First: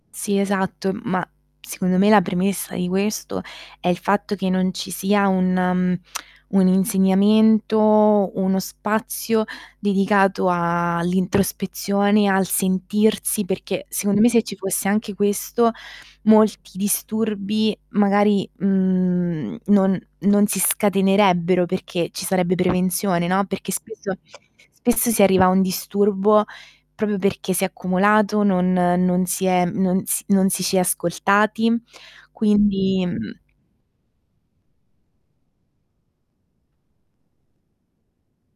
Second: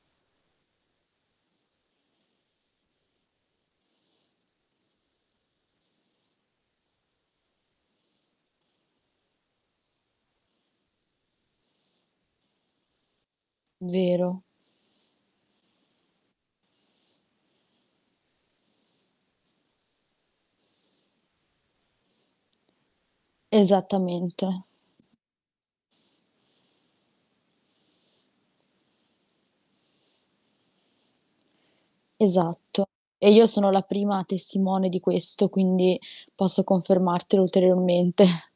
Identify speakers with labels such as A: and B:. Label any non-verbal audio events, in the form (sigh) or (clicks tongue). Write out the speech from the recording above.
A: Sì, esatto, ma secondo me la premessa di questo è il fatto che non ci sia un, mhmm, (clicks tongue) un insegnamento, uno spazio dedicato a l'introspezione, al sentirsi, perché secondo me
B: Vero.
A: se ci fosse anche questo, molti disturbi magari, mhmm, non non si scatenerebbero, perché ci sarebbe prevenzione, no, perché spesso
B: Esattamente.
A: spesso si arriva a un disturbo proprio perché si è accumulato, non non si è non s non ci si è ascoltati
B: Esatto.
A: quindi,
B: E
A: mhmm
B: io sono la prima testimone di questo, quindi posso confermartelo ulteriormente. (chuckles)